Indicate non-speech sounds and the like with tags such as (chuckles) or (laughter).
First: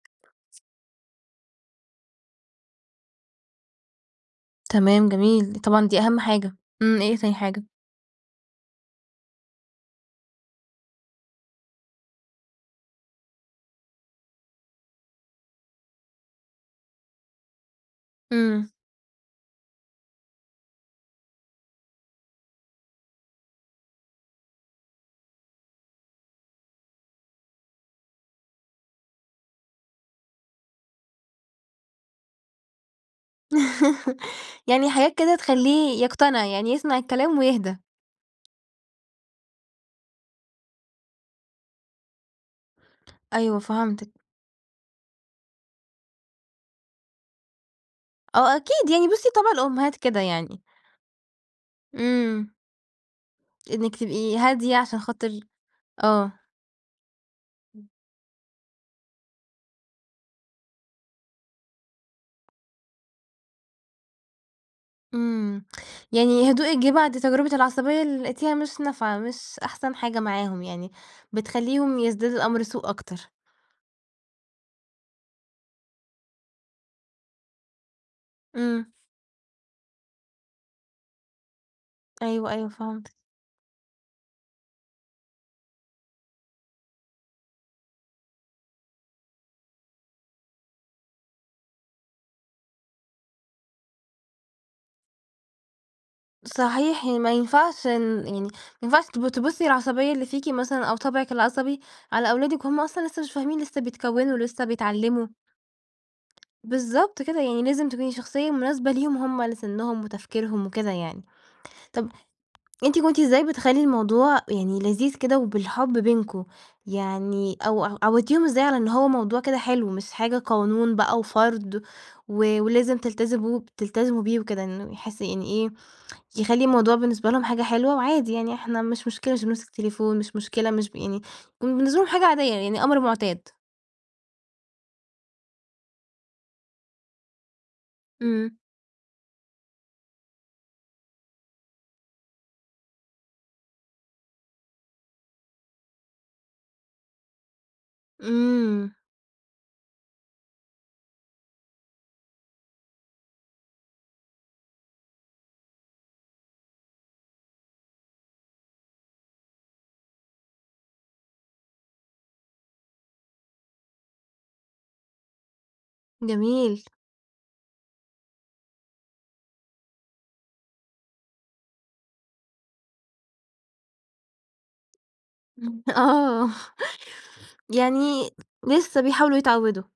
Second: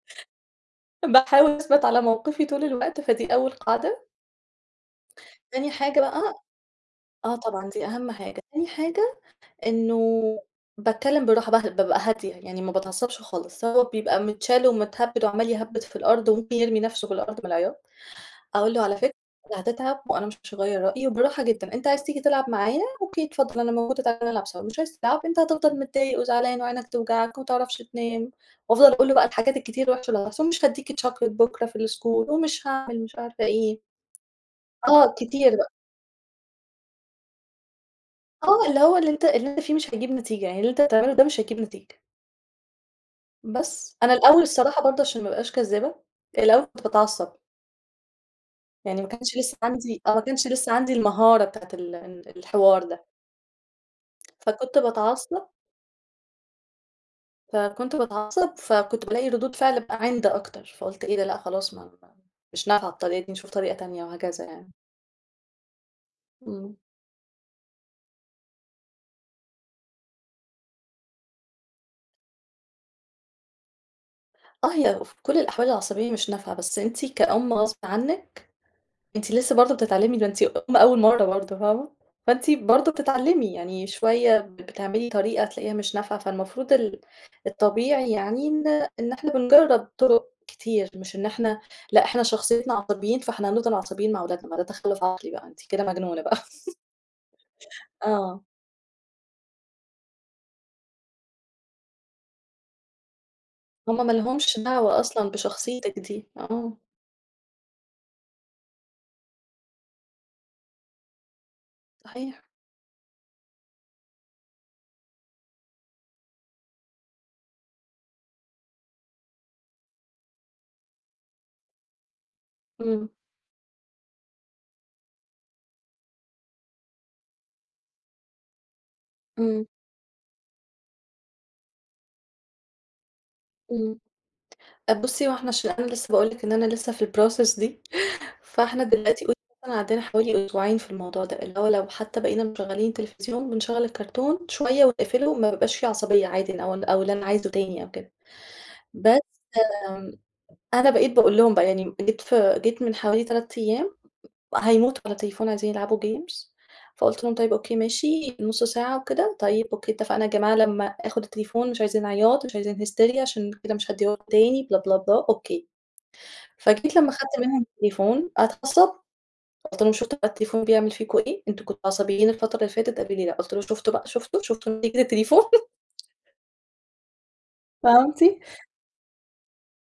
باحاول أثبت على موقفي طول الوقت، فدي أول قاعدة. تمام، جميل، تاني طبعًا دي حاجة أهم بقى حاجة. إمم، إيه هي تاني آه، حاجة؟ طبعًا دي أهم حاجة. تاني حاجة إنه بتكلم بالراحة باهدى بابقى هادية يعني ما باتعصبش خالص، هو بيبقى متشال ومتهبّد وعمال يهبّد في الأرض وممكن يرمي نَفْسه في الأرض من العياط، إمم. أقول له على فكرة هتتعب وأنا مش هغيّر رأيي وبالراحة جدًا أنت عايز تيجي تلعب معايا؟ أوكي اتفضل أنا موجودة تعالَ نلعب مش عايز تلعب؟ أنت هتفضل متضايق وزعلان وعينك هتوجعك، وما تعرفش تنام، وأفضل أقول له بقى الحاجات الكتير الوحشة اللي هتحصل مش هادّيك chocolate بكرا في الschool ومش هاعمل مش عارفة إيه. (laughs) يعني آه، حاجات كده كتير بقى. تخلّيه يقتنع يعني، يسمع الكلام ويهدا. آه، اللي هو اللي أنت اللي أنت فيه مش هيجيب نتيجة، يعني اللي أنت تعمله ده مش هيجيب نتيجة. أيوه، بس، فهمتِك. أنا الأول الصراحة برضه عشان ما أبقاش كذابة، الأول كنت باتعصب آه أكيد، يعني ما يعني بُصّي كانش طبع لسه الأمهات عندي آه، ما كده كانش يعني. لسه عندي المهارة بتاعة ال ال إمم. الحوار ده. إنِّك تبقي هادية فكنت عشان باتعصب خاطر آه. إمم. فكنت باتعصب، فكنت بالاقي ردود فعل بقى عِند أكتر فقُلت إيه ده؟ لأ خلاص ما ما مش نافعة الطريقة دي نشوف طريقة تانية وهكذا يعني. إمم. يعني يا إمم. هدوئِك جِه بعد تجربة العصبية اللي لقيتيها مش نافعة، مش أحسن حاجة معاهم يعني، بتخلّيهم يزداد الأمر سوء أكتر. آه، هي في كل الأحوال العصبية مش نافعة، بس أنتِ كأم غصب عنِّك إمم. أنتِ لسه برضه بتتعلمي ده أنتِ أم أول مرّة برضه فاهمة؟ فأنتِ أيوه، أيوه، برضه فهمتِك. بتتعلمي يعني شوية بتعملي طريقة تلاقيها مش نافعة، فالمفروض ال الطبيعي يعني إن إن إحنا بنجرّب طُرق كتير مش إن إحنا لأ، إحنا شخصيتنا عصبيين فإحنا هنفضل عصبيين مع ولادنا ما ده تخلّف عقلي بقى أنتِ كده مجنونة بقى. (laughs) صحيح، ي ما ينفعش إن آه. يعني، ما ينفعش تب تبُصّي العصبية اللي فيكِ مثلًا أو طبعِك العصبي على أولادِك وهُم أصلًا لسه مش فاهمين، لسه هُم ما بيتكوّنوا، لهمش لسه دعوة بيتعلموا. أصلًا بشخصيتِك دي، آه. بالضبط كده، يعني لازم تكوني شخصية مناسبة ليهم هُم على سنّهم وتفكيرهم وكده يعني، طَب صحيح. أنتِ كنتِ إزاي بتخلّي الموضوع يعني لذيذ كده وبالحب بينكم؟ يعني أو ع عودتيهم إزاي على إن هو موضوع كده حلو، مش حاجة قانون بقى وفرض و ولازم إمم. تلتزبوا ب تلتزموا بيه وكده إنه يحس يعني إيه يخلّي الموضوع بالنسبة لهم حاجة حلوة وعادي يعني إحنا مش مشكلة مش إمم. بنمسك تليفون مش مشكلة مش ب يعني وبالنسبة لهم حاجة عادية، يعني أمر مُعتاد؟ إمم. أ بُصّي هو احنا عشان أنا لسه باقول لِك إن أنا لسه في الprocess دي، (chuckles) إمم. فإحنا دلوقتي يعتبر عدّيتا حوالي أسبوعين في الموضوع ده اللي هو لو حتى بقينا مشغّلين التلفزيون بنشغّل الكؤتون شوية ونقفله ما بيبقاش في عصبية عادي ن أو ال أو اللي أنا عايزه تاني أو كده إمم. بس م أنا بقيت باقول لهم بقى يعني م جيت ف جيت من حوالي 3 أيام هيموتوا على التليفون عايزين يلعبوا games فقُلت لهم طيب أوكي ماشي نُص ساعة وكده طيب أوكي اتفقنا يا جماعة لمّا آخُد التليفون مش عايزين عياط مش عايزين hysteria عشان كده مش هادّيه لكم تاني بلا، بلا، بلا أوكي جميل. فجيت لمّا خدت منهم التليفون اتعصبوا قُلت لهم شُفتوا بقى التليفون بيعمل فيكم إيه؟ أنتم كنتوا عصبيين الفترة اللي فاتت قالوا لي لأ. قُلت لهم شُفتوا بقى، شُفتوا، شُفتوا نتيجة التليفون؟ (laughs) إمم. آه. فهمتِ؟ يعني لسه بيحاولوا يتعوّدوا.